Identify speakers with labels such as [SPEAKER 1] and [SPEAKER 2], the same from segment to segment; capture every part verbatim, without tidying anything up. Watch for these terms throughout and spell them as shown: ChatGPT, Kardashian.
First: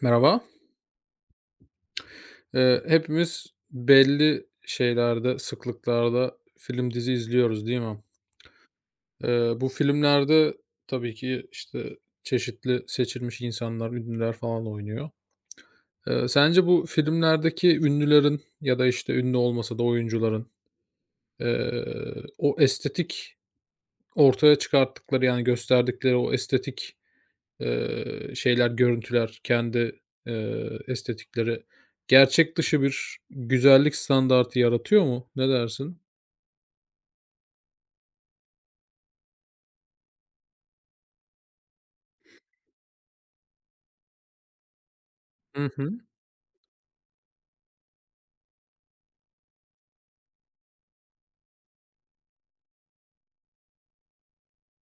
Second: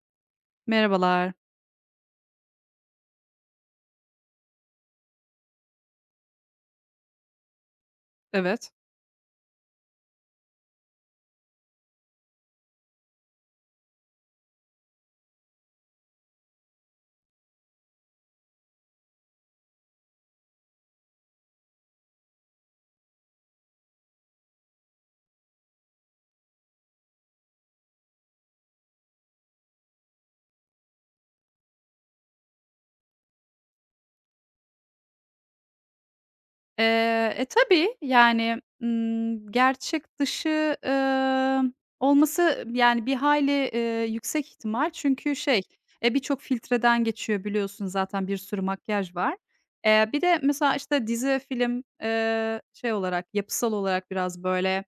[SPEAKER 1] Merhaba.
[SPEAKER 2] Merhabalar.
[SPEAKER 1] Eee, hepimiz belli şeylerde, sıklıklarda film, dizi izliyoruz, değil mi?
[SPEAKER 2] Evet.
[SPEAKER 1] Eee, bu filmlerde tabii ki, işte, çeşitli seçilmiş insanlar, ünlüler falan oynuyor. Eee, sence bu filmlerdeki ünlülerin ya da, işte, ünlü olmasa da oyuncuların, eee, o estetik ortaya çıkarttıkları, yani, gösterdikleri o estetik Eee, şeyler, görüntüler, kendi, eee, estetikleri gerçek dışı bir güzellik standartı yaratıyor mu? Ne dersin?
[SPEAKER 2] Eee, e, tabii, yani, ımm, gerçek dışı, ımm, olması, yani, bir hayli, eee, yüksek ihtimal çünkü şey,
[SPEAKER 1] Hı hı.
[SPEAKER 2] e, birçok filtreden geçiyor biliyorsun, zaten bir sürü makyaj var. Eee, bir de mesela, işte, dizi, film, eee, şey olarak, yapısal olarak biraz böyle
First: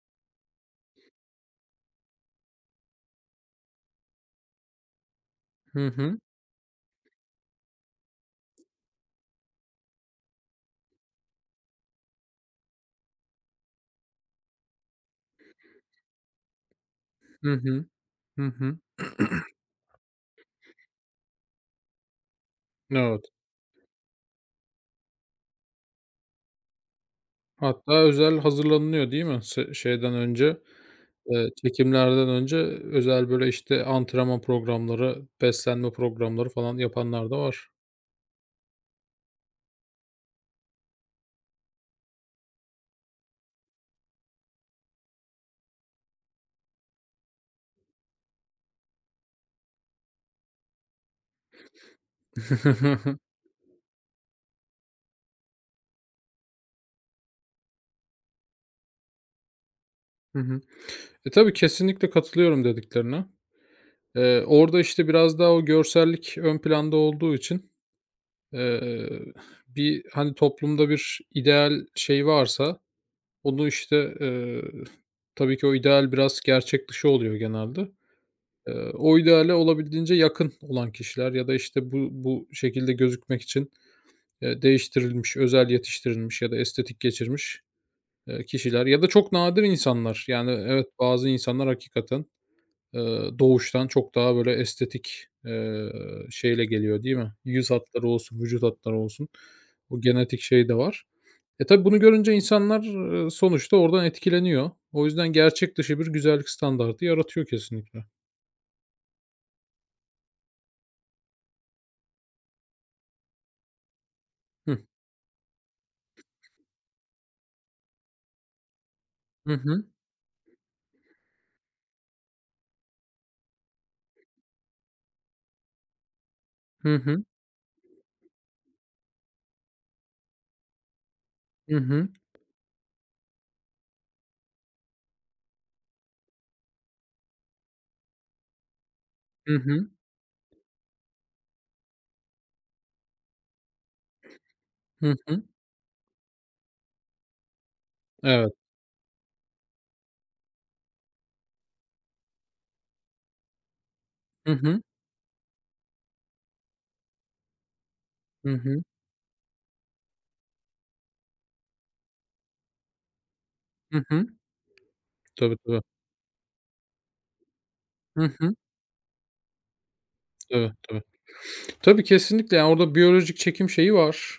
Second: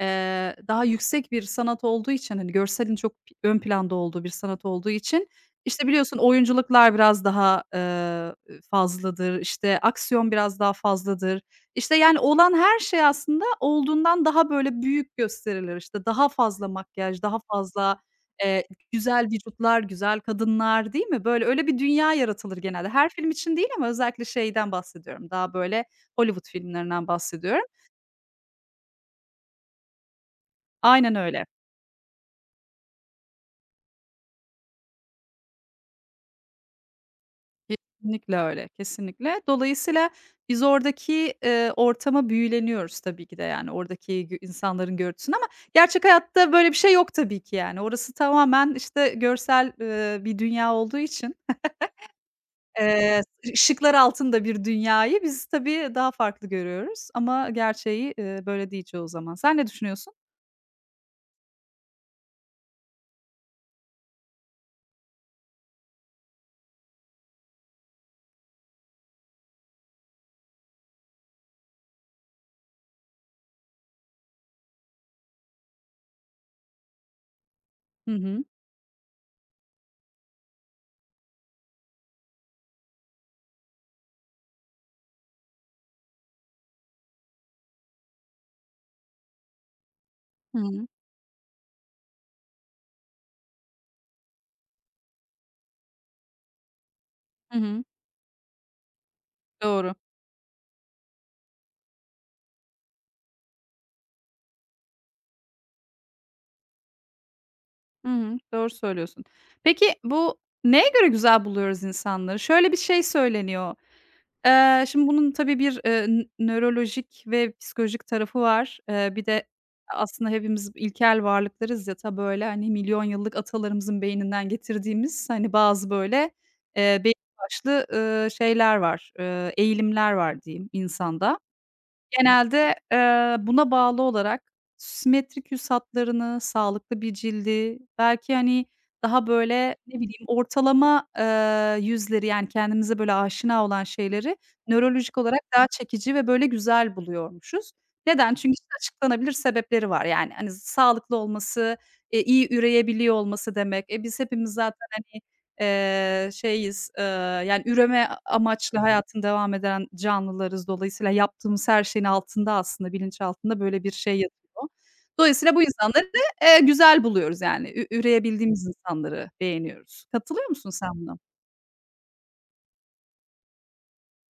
[SPEAKER 2] Eee, daha yüksek bir sanat olduğu için, hani, görselin çok ön planda olduğu bir sanat olduğu için, işte,
[SPEAKER 1] Hı
[SPEAKER 2] biliyorsun
[SPEAKER 1] hı.
[SPEAKER 2] oyunculuklar biraz daha, eee, fazladır, işte, aksiyon biraz daha fazladır. İşte, yani, olan her şey aslında olduğundan daha böyle büyük gösterilir. İşte, daha fazla makyaj, daha
[SPEAKER 1] Hı hı.
[SPEAKER 2] fazla,
[SPEAKER 1] Hı
[SPEAKER 2] eee,
[SPEAKER 1] hı.
[SPEAKER 2] güzel vücutlar, güzel kadınlar, değil mi? Böyle, öyle bir dünya yaratılır genelde. Her
[SPEAKER 1] Evet.
[SPEAKER 2] film için değil ama özellikle şeyden bahsediyorum, daha böyle Hollywood filmlerinden bahsediyorum.
[SPEAKER 1] Hatta özel hazırlanılıyor değil mi? Se şeyden önce,
[SPEAKER 2] Aynen öyle.
[SPEAKER 1] eee, çekimlerden önce özel, böyle, işte, antrenman programları, beslenme programları falan yapanlar da var.
[SPEAKER 2] Kesinlikle öyle, kesinlikle. Dolayısıyla biz oradaki, eee, ortama büyüleniyoruz tabii ki de, yani, oradaki gö insanların görüntüsüne, ama gerçek hayatta böyle bir şey yok tabii ki, yani. Orası tamamen, işte, görsel, eee, bir dünya olduğu için, eee, ışıklar altında bir dünyayı biz tabii daha farklı görüyoruz ama gerçeği, eee, böyle değil çoğu zaman. Sen ne düşünüyorsun?
[SPEAKER 1] Hı hı. E, tabii kesinlikle katılıyorum dediklerine. Eee, orada, işte, biraz daha o görsellik ön planda olduğu için Eee, bir, hani, toplumda bir ideal şey varsa onu, işte, eee, tabii ki o ideal biraz gerçek dışı oluyor genelde.
[SPEAKER 2] Hı hı.
[SPEAKER 1] Eee, o ideale olabildiğince yakın olan kişiler ya da, işte, bu bu şekilde gözükmek için, eee, değiştirilmiş, özel yetiştirilmiş ya da estetik geçirmiş, eee, kişiler ya da çok nadir insanlar. Yani,
[SPEAKER 2] Hı hı.
[SPEAKER 1] evet, bazı insanlar hakikaten Eee, doğuştan çok daha böyle estetik, eee, şeyle geliyor değil mi?
[SPEAKER 2] Hı
[SPEAKER 1] Yüz
[SPEAKER 2] hı.
[SPEAKER 1] hatları olsun, vücut hatları olsun.
[SPEAKER 2] Doğru.
[SPEAKER 1] O genetik şey de var. E, tabi bunu görünce insanlar, eee, sonuçta oradan etkileniyor. O yüzden gerçek dışı bir güzellik standardı yaratıyor kesinlikle.
[SPEAKER 2] Hı hı. Doğru söylüyorsun. Peki bu neye göre güzel buluyoruz insanları? Şöyle bir şey söyleniyor.
[SPEAKER 1] Hıh.
[SPEAKER 2] Eee, şimdi bunun tabii bir, eee, nö nörolojik ve psikolojik tarafı var. Eee, bir de
[SPEAKER 1] Hı hı.
[SPEAKER 2] aslında hepimiz ilkel varlıklarız ya, ta böyle, hani, milyon yıllık atalarımızın beyninden getirdiğimiz, hani, bazı böyle,
[SPEAKER 1] Hı
[SPEAKER 2] eee, belli
[SPEAKER 1] hı.
[SPEAKER 2] başlı, ııı, şeyler var, eee, eğilimler var diyeyim insanda.
[SPEAKER 1] Hı hı.
[SPEAKER 2] Genelde, eee, buna bağlı olarak simetrik yüz hatlarını, sağlıklı bir cildi, belki, hani, daha
[SPEAKER 1] Hı
[SPEAKER 2] böyle,
[SPEAKER 1] hı.
[SPEAKER 2] ne bileyim, ortalama, eee, yüzleri, yani, kendimize böyle aşina olan şeyleri
[SPEAKER 1] Hı
[SPEAKER 2] nörolojik olarak
[SPEAKER 1] hı.
[SPEAKER 2] daha çekici ve böyle güzel buluyormuşuz. Neden? Çünkü
[SPEAKER 1] Evet.
[SPEAKER 2] işte açıklanabilir sebepleri var. Yani, hani, sağlıklı olması, eee, iyi üreyebiliyor olması demek. E, biz hepimiz
[SPEAKER 1] Hı hı.
[SPEAKER 2] zaten, hani, Eee, şeyiz, eee, yani üreme a
[SPEAKER 1] Hı
[SPEAKER 2] amaçlı Hı
[SPEAKER 1] hı.
[SPEAKER 2] hayatını devam eden canlılarız. Dolayısıyla yaptığımız her şeyin altında aslında bilinç altında böyle bir
[SPEAKER 1] Hı
[SPEAKER 2] şey
[SPEAKER 1] hı.
[SPEAKER 2] yatıyor. Dolayısıyla
[SPEAKER 1] Tabii,
[SPEAKER 2] bu
[SPEAKER 1] tabii.
[SPEAKER 2] insanları, eee, güzel buluyoruz, yani ü
[SPEAKER 1] Hı hı.
[SPEAKER 2] üreyebildiğimiz insanları beğeniyoruz. Katılıyor musun
[SPEAKER 1] Tabii,
[SPEAKER 2] sen
[SPEAKER 1] tabii.
[SPEAKER 2] buna?
[SPEAKER 1] Tabii, kesinlikle. Yani, orada biyolojik çekim şeyi var.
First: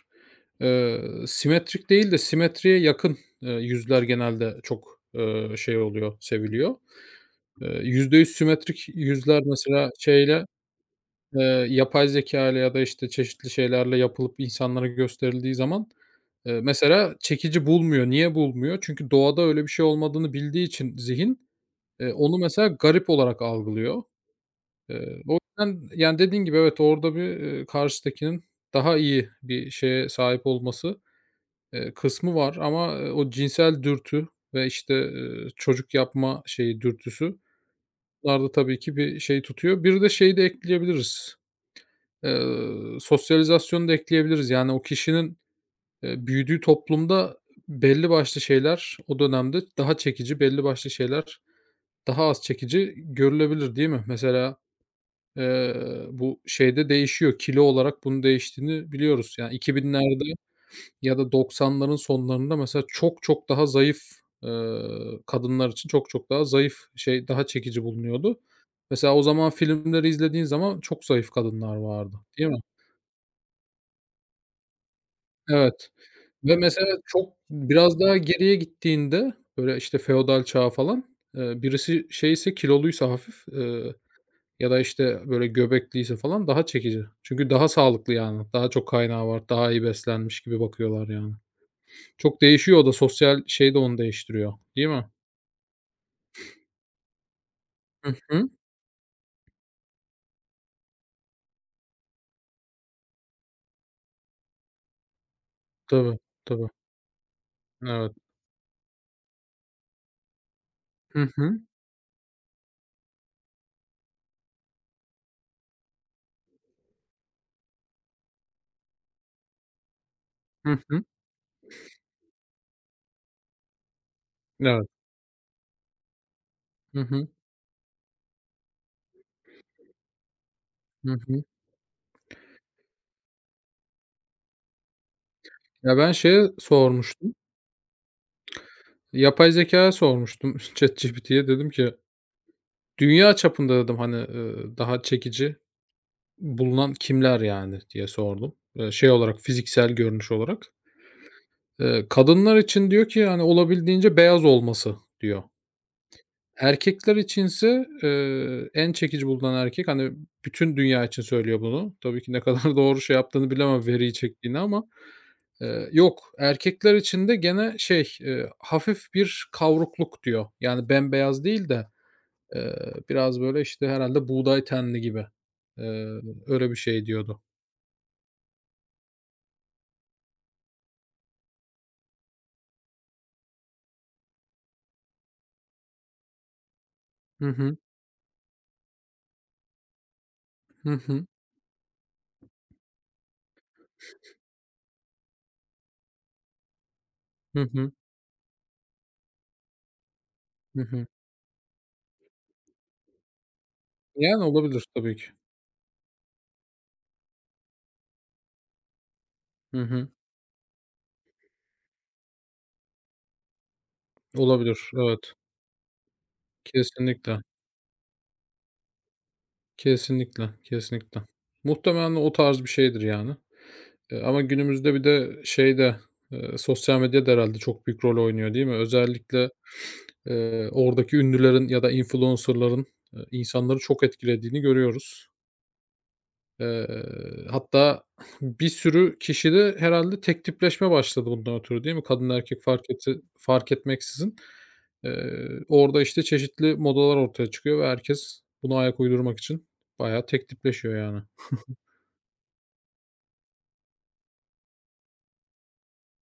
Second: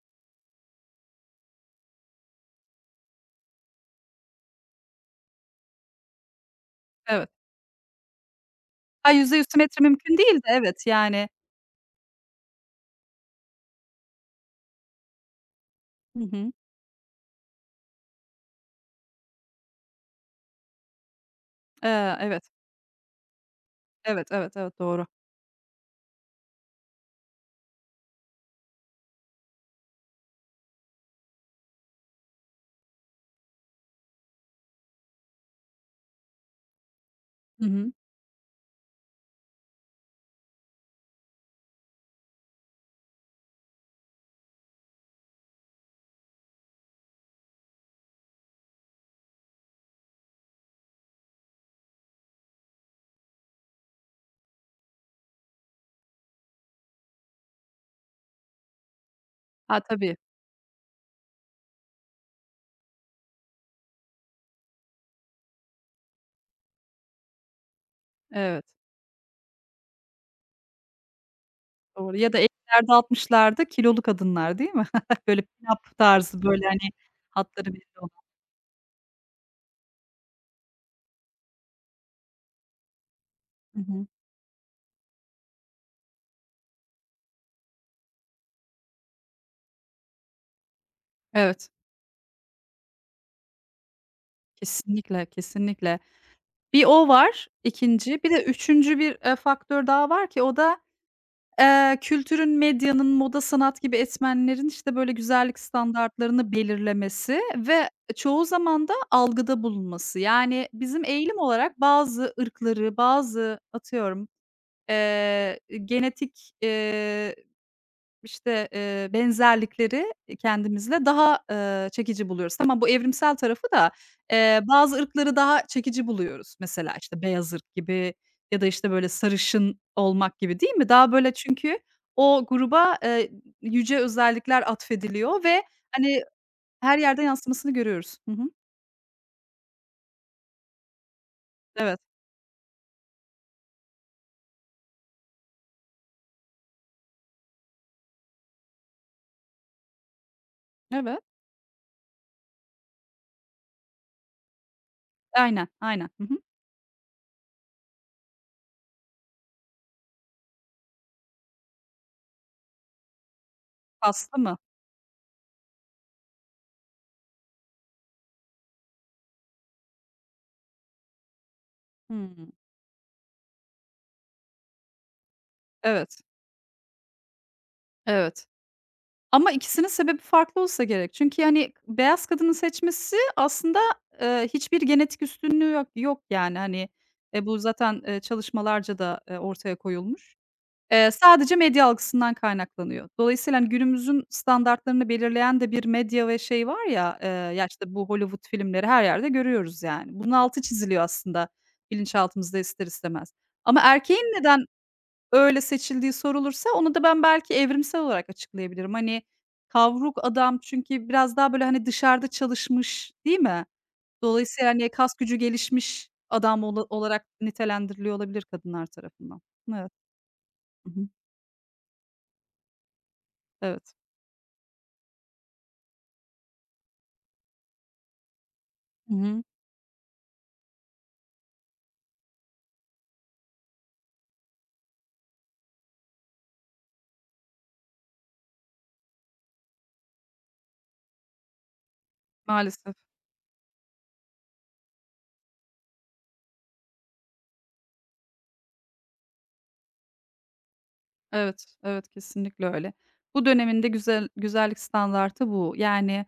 [SPEAKER 1] Eee, Simetrik değil de simetriye yakın, eee, yüzler genelde çok, eee, şey oluyor, seviliyor.
[SPEAKER 2] Evet.
[SPEAKER 1] Eee, yüzde yüz simetrik
[SPEAKER 2] Ha, yüzde
[SPEAKER 1] yüzler
[SPEAKER 2] yüz simetri
[SPEAKER 1] mesela
[SPEAKER 2] mümkün değil
[SPEAKER 1] şeyle,
[SPEAKER 2] de evet, yani.
[SPEAKER 1] eee, yapay zeka ile ya da, işte, çeşitli şeylerle yapılıp insanlara gösterildiği zaman,
[SPEAKER 2] Hı hı.
[SPEAKER 1] eee, mesela çekici bulmuyor. Niye bulmuyor? Çünkü doğada öyle bir şey olmadığını bildiği için zihin, eee,
[SPEAKER 2] Eee,
[SPEAKER 1] onu
[SPEAKER 2] evet.
[SPEAKER 1] mesela garip olarak algılıyor.
[SPEAKER 2] Evet, evet, evet, doğru.
[SPEAKER 1] Eee, o yüzden, yani, dediğin gibi evet, orada bir, eee, karşıdakinin daha iyi bir şeye sahip olması, eee, kısmı var ama, eee, o cinsel dürtü ve, işte, eee, çocuk yapma şeyi, dürtüsü
[SPEAKER 2] Hı hı.
[SPEAKER 1] bunlar da tabii ki bir şey tutuyor. Bir de şeyi de ekleyebiliriz, eee, sosyalizasyonu da ekleyebiliriz. Yani, o kişinin, eee, büyüdüğü toplumda belli başlı şeyler o dönemde daha çekici, belli başlı şeyler daha az çekici görülebilir, değil mi? Mesela Eee, bu şeyde değişiyor, kilo olarak bunun değiştiğini biliyoruz. Yani
[SPEAKER 2] Ha, tabii.
[SPEAKER 1] iki binlerde ya da doksanların sonlarında mesela çok çok daha zayıf, ııı, kadınlar için çok çok daha zayıf şey, daha çekici bulunuyordu.
[SPEAKER 2] Evet,
[SPEAKER 1] Mesela o zaman filmleri izlediğin zaman çok zayıf kadınlar vardı,
[SPEAKER 2] doğru ya da
[SPEAKER 1] değil mi?
[SPEAKER 2] ellilerde altmışlarda kilolu kadınlar, değil mi? Böyle
[SPEAKER 1] Evet
[SPEAKER 2] pin-up tarzı,
[SPEAKER 1] ve
[SPEAKER 2] böyle
[SPEAKER 1] mesela
[SPEAKER 2] hani
[SPEAKER 1] çok
[SPEAKER 2] hatları belli.
[SPEAKER 1] biraz daha geriye gittiğinde, böyle, işte, feodal çağa falan, eee, birisi şeyse kiloluysa hafif,
[SPEAKER 2] Hı
[SPEAKER 1] eee
[SPEAKER 2] hı.
[SPEAKER 1] ya da, işte, böyle göbekliyse falan daha çekici. Çünkü daha sağlıklı, yani. Daha çok kaynağı var, daha iyi beslenmiş gibi bakıyorlar, yani.
[SPEAKER 2] Evet,
[SPEAKER 1] Çok değişiyor o da. Sosyal şey de onu değiştiriyor, değil mi?
[SPEAKER 2] kesinlikle, kesinlikle. Bir o var
[SPEAKER 1] Hı
[SPEAKER 2] ikinci, bir de
[SPEAKER 1] hı.
[SPEAKER 2] üçüncü bir, eee, faktör daha var ki o da, eee, kültürün, medyanın, moda, sanat gibi etmenlerin, işte, böyle, güzellik
[SPEAKER 1] Tabii,
[SPEAKER 2] standartlarını
[SPEAKER 1] tabii.
[SPEAKER 2] belirlemesi ve
[SPEAKER 1] Evet.
[SPEAKER 2] çoğu zaman da algıda bulunması. Yani, bizim
[SPEAKER 1] Hı
[SPEAKER 2] eğilim
[SPEAKER 1] hı.
[SPEAKER 2] olarak bazı ırkları, bazı atıyorum, eee, genetik, İşte, eee, benzerlikleri,
[SPEAKER 1] Hı hı.
[SPEAKER 2] kendimizle daha, eee, çekici buluyoruz. Tamam, bu evrimsel tarafı da, eee,
[SPEAKER 1] Evet.
[SPEAKER 2] bazı ırkları daha çekici buluyoruz. Mesela,
[SPEAKER 1] Hı
[SPEAKER 2] işte,
[SPEAKER 1] hı.
[SPEAKER 2] beyaz ırk gibi ya da, işte, böyle sarışın olmak gibi, değil mi? Daha
[SPEAKER 1] Hı
[SPEAKER 2] böyle
[SPEAKER 1] hı.
[SPEAKER 2] çünkü o gruba, eee, yüce özellikler atfediliyor ve,
[SPEAKER 1] Ya, ben
[SPEAKER 2] hani,
[SPEAKER 1] şeye
[SPEAKER 2] her yerde
[SPEAKER 1] sormuştum,
[SPEAKER 2] yansımasını görüyoruz. Hı hı.
[SPEAKER 1] yapay zekâya sormuştum ChatGPT'ye. Dedim ki,
[SPEAKER 2] Evet.
[SPEAKER 1] "Dünya çapında" dedim, hani, eee, "daha çekici bulunan kimler, yani?" diye sordum. Eee, şey olarak, fiziksel görünüş olarak.
[SPEAKER 2] Evet.
[SPEAKER 1] Eee, kadınlar için diyor ki, hani, olabildiğince beyaz olması diyor.
[SPEAKER 2] Aynen, aynen. Hı hı.
[SPEAKER 1] Erkekler içinse, eee, en çekici bulunan erkek, hani, bütün dünya için söylüyor bunu. Tabii ki ne kadar doğru şey yaptığını bilemem veriyi
[SPEAKER 2] Kastı mı?
[SPEAKER 1] çektiğini ama, eee, yok, erkekler için de gene şey, eee, hafif bir kavrukluk diyor. Yani bembeyaz değil de,
[SPEAKER 2] Hımm.
[SPEAKER 1] eee, biraz böyle, işte, herhalde buğday tenli gibi. Eee,
[SPEAKER 2] Evet.
[SPEAKER 1] Öyle bir şey diyordu.
[SPEAKER 2] Evet. Ama ikisinin sebebi farklı olsa gerek. Çünkü, hani, beyaz kadının seçmesi aslında, eee, hiçbir genetik üstünlüğü yok yok yani, hani, eee,
[SPEAKER 1] Hı
[SPEAKER 2] bu
[SPEAKER 1] hı.
[SPEAKER 2] zaten, eee, çalışmalarca da, eee, ortaya koyulmuş.
[SPEAKER 1] Hı
[SPEAKER 2] Eee,
[SPEAKER 1] hı.
[SPEAKER 2] sadece medya algısından kaynaklanıyor. Dolayısıyla, hani, günümüzün standartlarını belirleyen de bir medya ve şey var ya, eee,
[SPEAKER 1] Hı
[SPEAKER 2] ya, işte,
[SPEAKER 1] hı.
[SPEAKER 2] bu Hollywood filmleri her yerde görüyoruz yani. Bunun altı
[SPEAKER 1] Hı
[SPEAKER 2] çiziliyor
[SPEAKER 1] hı.
[SPEAKER 2] aslında bilinçaltımızda ister istemez. Ama erkeğin
[SPEAKER 1] Yani
[SPEAKER 2] neden
[SPEAKER 1] olabilir tabii ki.
[SPEAKER 2] öyle seçildiği sorulursa onu da ben belki evrimsel olarak açıklayabilirim. Hani,
[SPEAKER 1] Hı hı.
[SPEAKER 2] kavruk adam çünkü biraz daha, böyle, hani, dışarıda çalışmış, değil mi? Dolayısıyla,
[SPEAKER 1] Olabilir,
[SPEAKER 2] hani, kas
[SPEAKER 1] evet.
[SPEAKER 2] gücü gelişmiş adam ola olarak
[SPEAKER 1] Kesinlikle,
[SPEAKER 2] nitelendiriliyor olabilir kadınlar tarafından. Evet.
[SPEAKER 1] kesinlikle,
[SPEAKER 2] Hı hı.
[SPEAKER 1] kesinlikle. Muhtemelen o tarz bir şeydir yani.
[SPEAKER 2] Evet.
[SPEAKER 1] Eee, ama günümüzde bir de şey de, eee, sosyal medya da herhâlde çok büyük rol oynuyor, değil mi?
[SPEAKER 2] Hı hı.
[SPEAKER 1] Özellikle, eee, oradaki ünlülerin ya da influencer'ların, eee, insanları çok etkilediğini görüyoruz. Eee, hatta bir sürü kişide herhâlde tek tipleşme başladı bundan ötürü değil mi? Kadın erkek fark
[SPEAKER 2] Maalesef.
[SPEAKER 1] eti fark etmeksizin. Eee, orada, işte, çeşitli modalar ortaya çıkıyor ve herkes buna ayak uydurmak için bayağı tek tipleşiyor yani.
[SPEAKER 2] Evet, evet, kesinlikle öyle. Bu dönemin güzel güzellik standartı bu. Yani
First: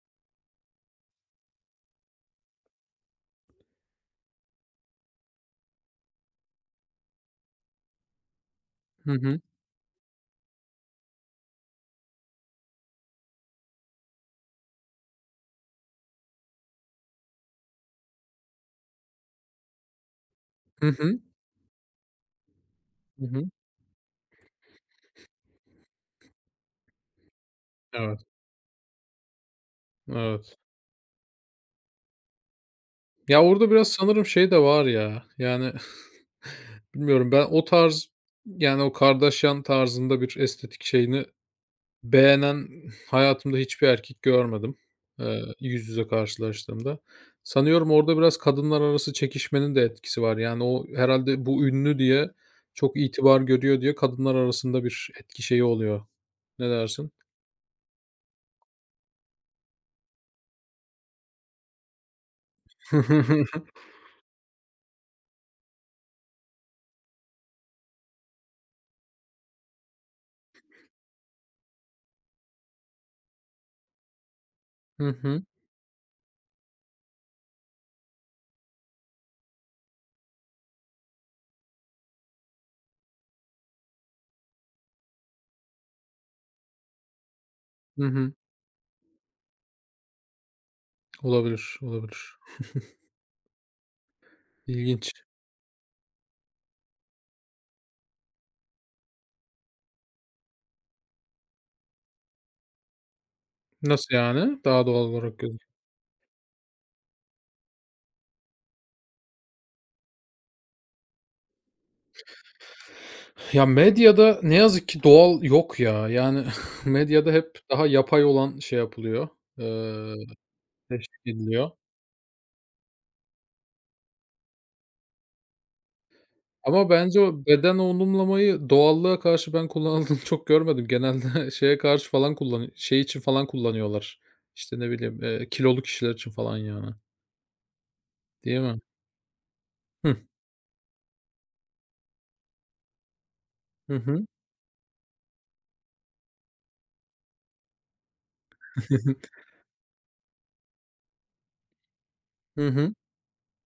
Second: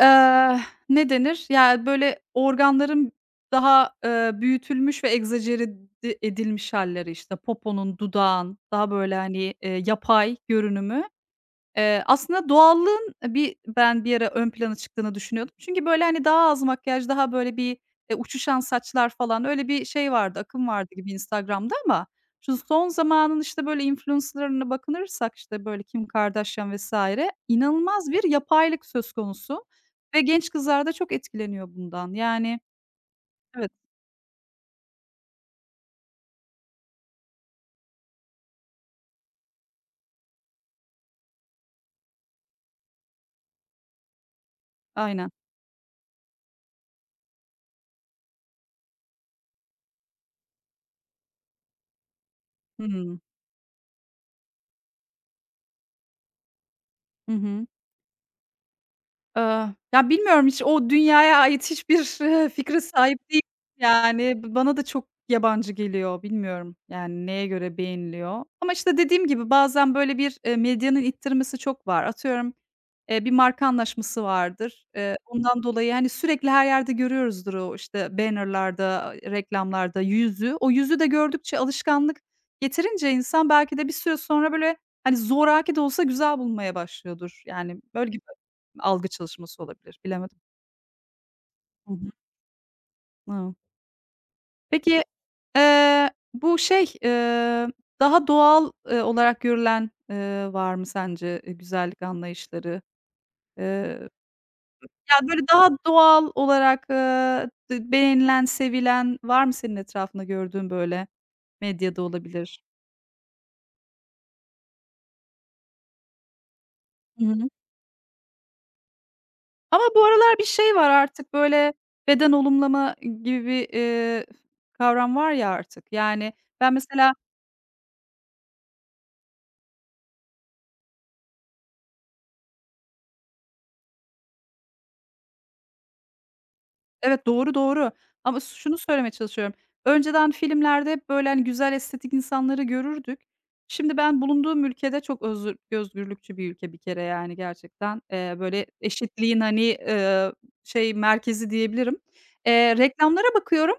[SPEAKER 2] Eee, ne denir? Ya, böyle, organların daha, eee, büyütülmüş ve egzajere de edilmiş halleri, işte, poponun, dudağın daha,
[SPEAKER 1] Hı
[SPEAKER 2] böyle,
[SPEAKER 1] hı.
[SPEAKER 2] hani, eee, yapay görünümü. Eee, aslında doğallığın bir ben bir ara ön plana çıktığını düşünüyordum. Çünkü, böyle, hani, daha az makyaj, daha, böyle, bir, eee, uçuşan saçlar falan öyle bir şey vardı, akım
[SPEAKER 1] Hı
[SPEAKER 2] vardı gibi
[SPEAKER 1] hı.
[SPEAKER 2] Instagram'da. Ama şu son
[SPEAKER 1] Hı
[SPEAKER 2] zamanın,
[SPEAKER 1] hı.
[SPEAKER 2] işte, böyle, influencer'larına bakınırsak, işte, böyle, Kim Kardashian vesaire inanılmaz
[SPEAKER 1] Evet,
[SPEAKER 2] bir yapaylık söz konusu ve genç
[SPEAKER 1] evet.
[SPEAKER 2] kızlar da çok etkileniyor bundan. Yani
[SPEAKER 1] Ya, orada
[SPEAKER 2] Evet,
[SPEAKER 1] biraz sanırım şey de var ya, yani. Bilmiyorum, ben o tarz, yani, o Kardashian tarzında bir estetik şeyini beğenen hayatımda hiçbir erkek görmedim,
[SPEAKER 2] aynen.
[SPEAKER 1] eee, yüz yüze karşılaştığımda. Sanıyorum orada biraz kadınlar arası çekişmenin de etkisi var. Yani, o herhâlde bu ünlü diye,
[SPEAKER 2] Hı
[SPEAKER 1] çok
[SPEAKER 2] hı.
[SPEAKER 1] itibar görüyor diye kadınlar arasında bir etki şeyi oluyor. Ne dersin?
[SPEAKER 2] Hı hı. Iıı, ya, bilmiyorum, hiç o dünyaya ait hiçbir, eee, fikre sahip değilim. Yani, b bana da çok yabancı geliyor. Bilmiyorum, yani, neye göre beğeniliyor, ama, işte, dediğim gibi bazen böyle bir, eee, medyanın ittirmesi çok var. Atıyorum, eee, bir marka anlaşması vardır.
[SPEAKER 1] Hı
[SPEAKER 2] Eee,
[SPEAKER 1] hı.
[SPEAKER 2] ondan dolayı, hani, sürekli her yerde görüyoruzdur o, işte, banner'larda, reklamlarda yüzü. O yüzü de gördükçe alışkanlık getirince insan belki de bir süre sonra böyle, hani, zoraki de olsa güzel bulmaya başlıyordur. Yani,
[SPEAKER 1] Hı
[SPEAKER 2] böyle
[SPEAKER 1] hı.
[SPEAKER 2] algı çalışması olabilir, bilemedim.
[SPEAKER 1] Olabilir,
[SPEAKER 2] Hı hı.
[SPEAKER 1] olabilir.
[SPEAKER 2] Hıı. Peki,
[SPEAKER 1] İlginç.
[SPEAKER 2] eee, bu şey, eee, daha doğal, eee, olarak görülen, eee, var mı sence, eee, güzellik anlayışları? Eee,
[SPEAKER 1] Nasıl yani? Daha doğal
[SPEAKER 2] Yani,
[SPEAKER 1] olarak
[SPEAKER 2] böyle,
[SPEAKER 1] göz.
[SPEAKER 2] daha doğal olarak, eee, d beğenilen, sevilen var mı senin etrafında gördüğün, böyle? Medyada olabilir.
[SPEAKER 1] Ya, medyada ne yazık ki doğal yok ya. Yani
[SPEAKER 2] Hı
[SPEAKER 1] medyada
[SPEAKER 2] hı.
[SPEAKER 1] hep daha yapay olan şey yapılıyor,
[SPEAKER 2] Ama bu
[SPEAKER 1] eee,
[SPEAKER 2] aralar bir şey var
[SPEAKER 1] teşvik
[SPEAKER 2] artık,
[SPEAKER 1] ediliyor.
[SPEAKER 2] böyle, beden olumlama gibi bir, eee, kavram var ya artık. Yani, ben
[SPEAKER 1] Ama
[SPEAKER 2] mesela
[SPEAKER 1] bence o beden olumlamayı doğallığa karşı ben kullanıldığını çok görmedim. Genelde şeye karşı falan kullan, şey için falan kullanıyorlar. İşte, ne bileyim, eee, kilolu kişiler için falan yani,
[SPEAKER 2] Evet, doğru, doğru ama s
[SPEAKER 1] değil
[SPEAKER 2] şunu
[SPEAKER 1] mi?
[SPEAKER 2] söylemeye çalışıyorum.
[SPEAKER 1] Hıh.
[SPEAKER 2] Önceden filmlerde hep böyle, hani, güzel estetik insanları görürdük.
[SPEAKER 1] Hı
[SPEAKER 2] Şimdi ben
[SPEAKER 1] hı.
[SPEAKER 2] bulunduğum ülkede çok özür özgürlükçü bir ülke bir kere, yani, gerçekten. Eee, böyle eşitliğin, hani, eee, şey merkezi diyebilirim.
[SPEAKER 1] Hı
[SPEAKER 2] Eee,
[SPEAKER 1] hı.
[SPEAKER 2] reklamlara bakıyorum.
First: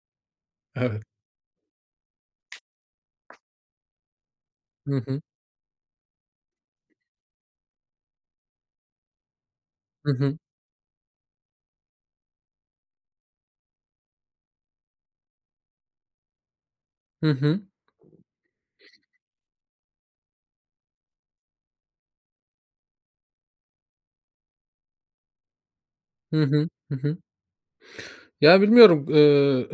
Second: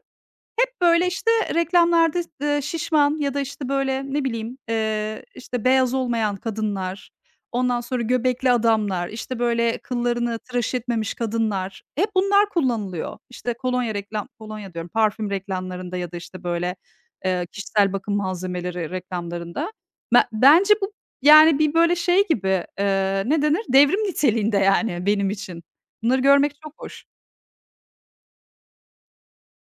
[SPEAKER 2] Hep
[SPEAKER 1] Evet.
[SPEAKER 2] böyle, işte, reklamlarda, eee, şişman ya da, işte, böyle, ne bileyim, eee, işte, beyaz olmayan kadınlar, ondan sonra göbekli adamlar, işte, böyle,
[SPEAKER 1] Hı
[SPEAKER 2] kıllarını
[SPEAKER 1] hı.
[SPEAKER 2] tıraş etmemiş kadınlar, hep bunlar kullanılıyor. İşte, kolonya reklam kolonya diyorum, parfüm reklamlarında ya da, işte, böyle,
[SPEAKER 1] Hı
[SPEAKER 2] eee,
[SPEAKER 1] hı.
[SPEAKER 2] kişisel bakım malzemeleri reklamlarında. Ben bence bu, yani, bir böyle şey gibi, eee, ne denir, devrim niteliğinde, yani, benim için. Bunları
[SPEAKER 1] Hı
[SPEAKER 2] görmek
[SPEAKER 1] hı.
[SPEAKER 2] çok
[SPEAKER 1] Hı
[SPEAKER 2] hoş.
[SPEAKER 1] hı. Hı hı. Ya, bilmiyorum, eee,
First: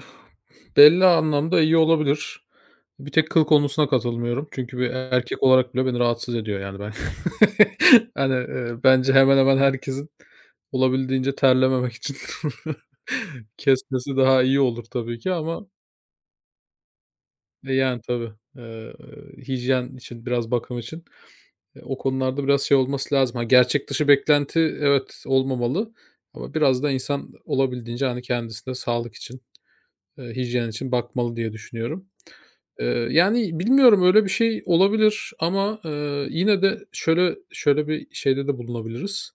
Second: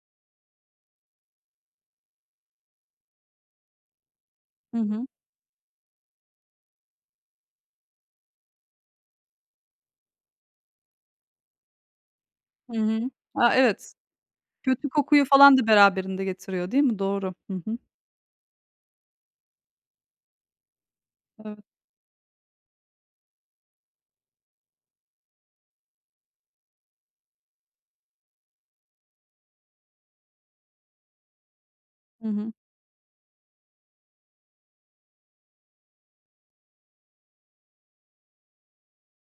[SPEAKER 1] belli anlamda iyi olabilir. Bir tek kıl konusuna katılmıyorum. Çünkü
[SPEAKER 2] Hı
[SPEAKER 1] bir
[SPEAKER 2] hı.
[SPEAKER 1] erkek olarak bile beni rahatsız ediyor, yani, ben. Hani, eee, bence hemen hemen herkesin olabildiğince terlememek için
[SPEAKER 2] Hı hı. A, evet.
[SPEAKER 1] kesmesi daha iyi olur
[SPEAKER 2] Kötü
[SPEAKER 1] tabii
[SPEAKER 2] kokuyu
[SPEAKER 1] ki
[SPEAKER 2] falan da
[SPEAKER 1] ama,
[SPEAKER 2] beraberinde getiriyor, değil mi? Doğru. Hı
[SPEAKER 1] e,
[SPEAKER 2] hı.
[SPEAKER 1] yani, tabii, eee, hijyen için, biraz bakım için,
[SPEAKER 2] Evet.
[SPEAKER 1] eee, o konularda biraz şey olması lazım. Ha, gerçek dışı beklenti evet olmamalı ama biraz da insan olabildiğince, hani, kendisine sağlık için Eee, hijyen için bakmalı diye düşünüyorum.
[SPEAKER 2] Hı hı.
[SPEAKER 1] Eee, yani, bilmiyorum, öyle bir şey olabilir ama, eee, yine de şöyle şöyle bir şeyde de bulunabiliriz.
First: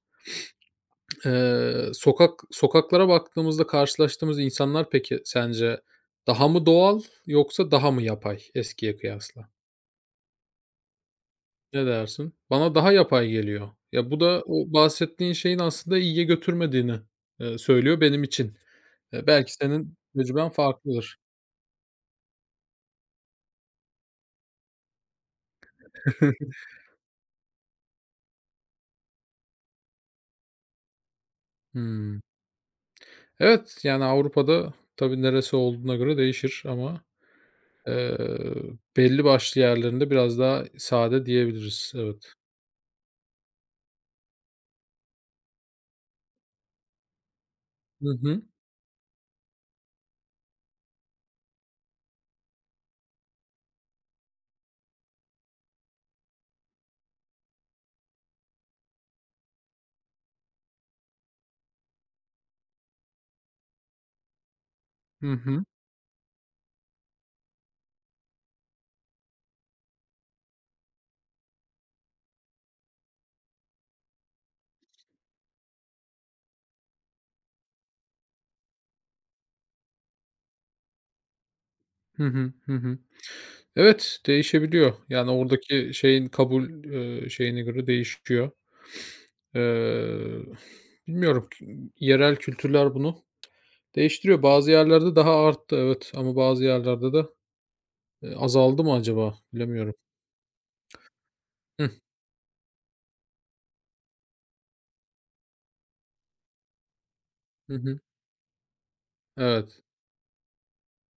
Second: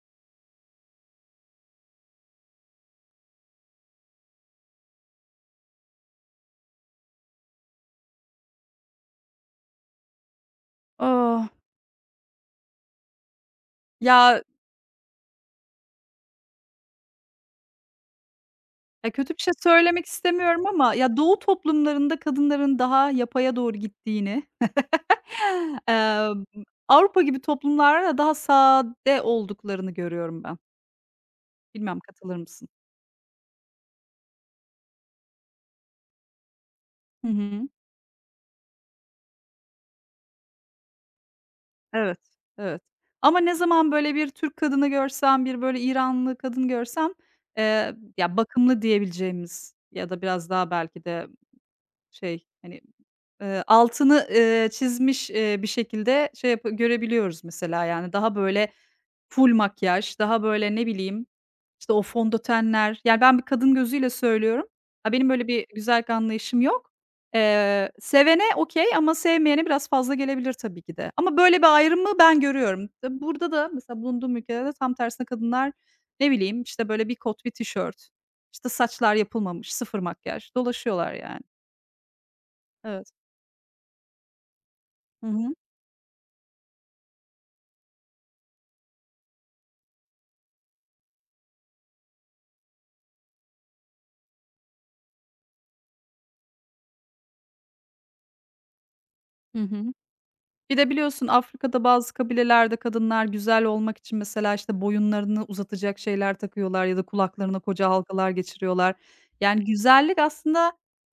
[SPEAKER 1] Eee, sokak sokaklara baktığımızda karşılaştığımız insanlar peki sence daha mı doğal yoksa daha mı yapay eskiye kıyasla?
[SPEAKER 2] Ah,
[SPEAKER 1] Ne dersin? Bana daha yapay geliyor. Ya, bu
[SPEAKER 2] ya,
[SPEAKER 1] da o bahsettiğin şeyin aslında iyiye götürmediğini, eee, söylüyor benim için.
[SPEAKER 2] ya,
[SPEAKER 1] Eee,
[SPEAKER 2] kötü bir şey
[SPEAKER 1] belki senin
[SPEAKER 2] söylemek
[SPEAKER 1] tecrüben
[SPEAKER 2] istemiyorum ama ya,
[SPEAKER 1] farklıdır.
[SPEAKER 2] Doğu toplumlarında kadınların daha yapaya doğru gittiğini, emm, Avrupa gibi toplumlarda daha sade olduklarını görüyorum ben. Bilmem
[SPEAKER 1] Hıı.
[SPEAKER 2] katılır mısın?
[SPEAKER 1] Evet, yani, Avrupa'da tabii neresi olduğuna göre değişir ama,
[SPEAKER 2] Hı hı.
[SPEAKER 1] eee, belli başlı yerlerinde biraz daha sade diyebiliriz.
[SPEAKER 2] Evet,
[SPEAKER 1] Evet.
[SPEAKER 2] evet. Ama ne zaman böyle bir Türk kadını görsem, bir böyle İranlı kadın görsem, eee,
[SPEAKER 1] Hı
[SPEAKER 2] ya,
[SPEAKER 1] hı.
[SPEAKER 2] bakımlı diyebileceğimiz ya da biraz daha belki de şey, hani Eee, altını, eee, çizmiş, eee, bir şekilde şey yapa görebiliyoruz mesela, yani, daha böyle full makyaj, daha böyle, ne bileyim, işte, o fondötenler, yani, ben bir kadın gözüyle söylüyorum. Ha, benim
[SPEAKER 1] Hı
[SPEAKER 2] böyle bir
[SPEAKER 1] hı.
[SPEAKER 2] güzellik anlayışım yok. Eee, sevene okay ama sevmeyene biraz fazla gelebilir tabii ki de. Ama böyle bir ayrımı ben görüyorum. Tabii burada da mesela bulunduğum ülkede de tam tersine kadınlar, ne bileyim, işte, böyle bir kot, bir tişört, işte, saçlar yapılmamış, sıfır makyaj dolaşıyorlar yani.
[SPEAKER 1] Hı hı. Hı hı.
[SPEAKER 2] Evet.
[SPEAKER 1] Evet, değişebiliyor.
[SPEAKER 2] Hı
[SPEAKER 1] Yani
[SPEAKER 2] hı.
[SPEAKER 1] oradaki şeyin kabul, eee, şeyine göre değişiyor. Eee, Bilmiyorum, k yerel kültürler bunu değiştiriyor. Bazı yerlerde daha arttı evet ama bazı yerlerde de, eee, azaldı mı acaba
[SPEAKER 2] Hı hı.
[SPEAKER 1] bilemiyorum.
[SPEAKER 2] Bir de biliyorsun Afrika'da
[SPEAKER 1] Hıh.
[SPEAKER 2] bazı kabilelerde kadınlar güzel olmak için mesela, işte, boyunlarını uzatacak şeyler takıyorlar ya da kulaklarına
[SPEAKER 1] Hı
[SPEAKER 2] koca
[SPEAKER 1] hı.
[SPEAKER 2] halkalar geçiriyorlar. Yani
[SPEAKER 1] Evet.
[SPEAKER 2] güzellik aslında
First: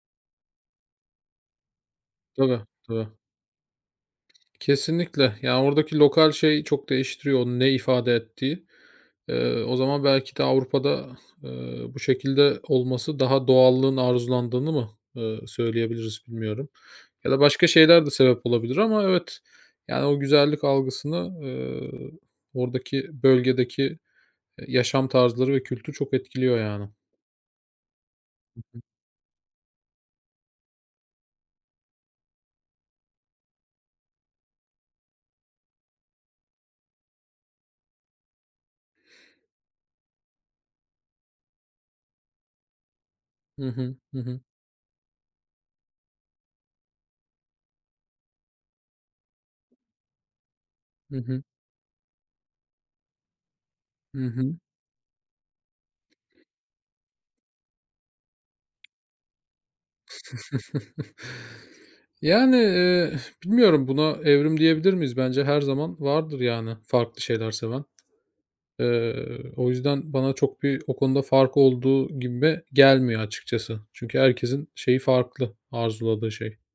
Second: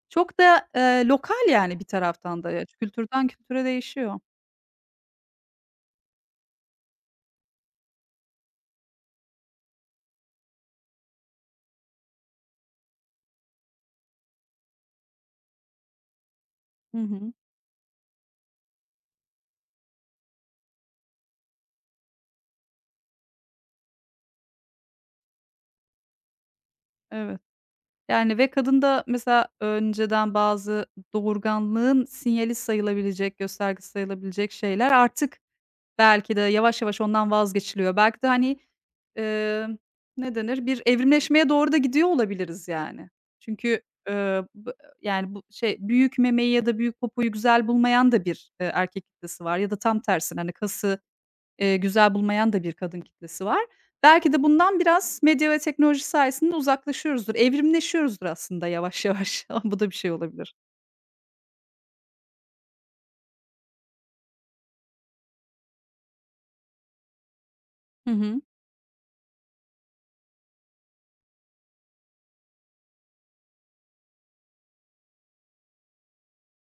[SPEAKER 2] çok da, eee, lokal yani bir taraftan da.
[SPEAKER 1] Tabii,
[SPEAKER 2] Ya,
[SPEAKER 1] tabii.
[SPEAKER 2] kültürden kültüre değişiyor.
[SPEAKER 1] Kesinlikle. Yani, oradaki lokal şey çok değiştiriyor onun ne ifade ettiği. Eee, o zaman belki de Avrupa'da, eee, bu şekilde olması daha doğallığın arzulandığını mı, eee, söyleyebiliriz bilmiyorum.
[SPEAKER 2] Hı
[SPEAKER 1] Ya
[SPEAKER 2] hı.
[SPEAKER 1] da başka şeyler de sebep olabilir ama evet, yani, o güzellik algısını, eee, oradaki bölgedeki, yaşam tarzları ve kültür çok etkiliyor yani.
[SPEAKER 2] Evet. Yani ve kadın da mesela önceden bazı doğurganlığın sinyali sayılabilecek, göstergesi sayılabilecek şeyler artık belki de yavaş yavaş ondan vazgeçiliyor. Belki de, hani, emm, ne denir, bir evrimleşmeye doğru da gidiyor olabiliriz yani.
[SPEAKER 1] Hı
[SPEAKER 2] Çünkü,
[SPEAKER 1] hı. Hı hı.
[SPEAKER 2] ııı, bı yani, bu şey, büyük memeyi ya da büyük popoyu güzel bulmayan da bir, eee, erkek kitlesi var ya da tam tersine, hani, kası,
[SPEAKER 1] Hı hı.
[SPEAKER 2] eee, güzel bulmayan da bir kadın kitlesi var.
[SPEAKER 1] Hı
[SPEAKER 2] Belki de
[SPEAKER 1] hı.
[SPEAKER 2] bundan biraz medya ve teknoloji sayesinde uzaklaşıyoruzdur, evrimleşiyoruzdur aslında yavaş yavaş. Bu da bir şey olabilir.
[SPEAKER 1] Yani, eee, bilmiyorum buna evrim diyebilir miyiz? Bence her zaman vardır yani farklı şeyler seven.
[SPEAKER 2] Hı hı.
[SPEAKER 1] Eee, O yüzden bana çok bir o konuda fark olduğu gibi gelmiyor açıkçası. Çünkü herkesin şeyi farklı, arzuladığı şey.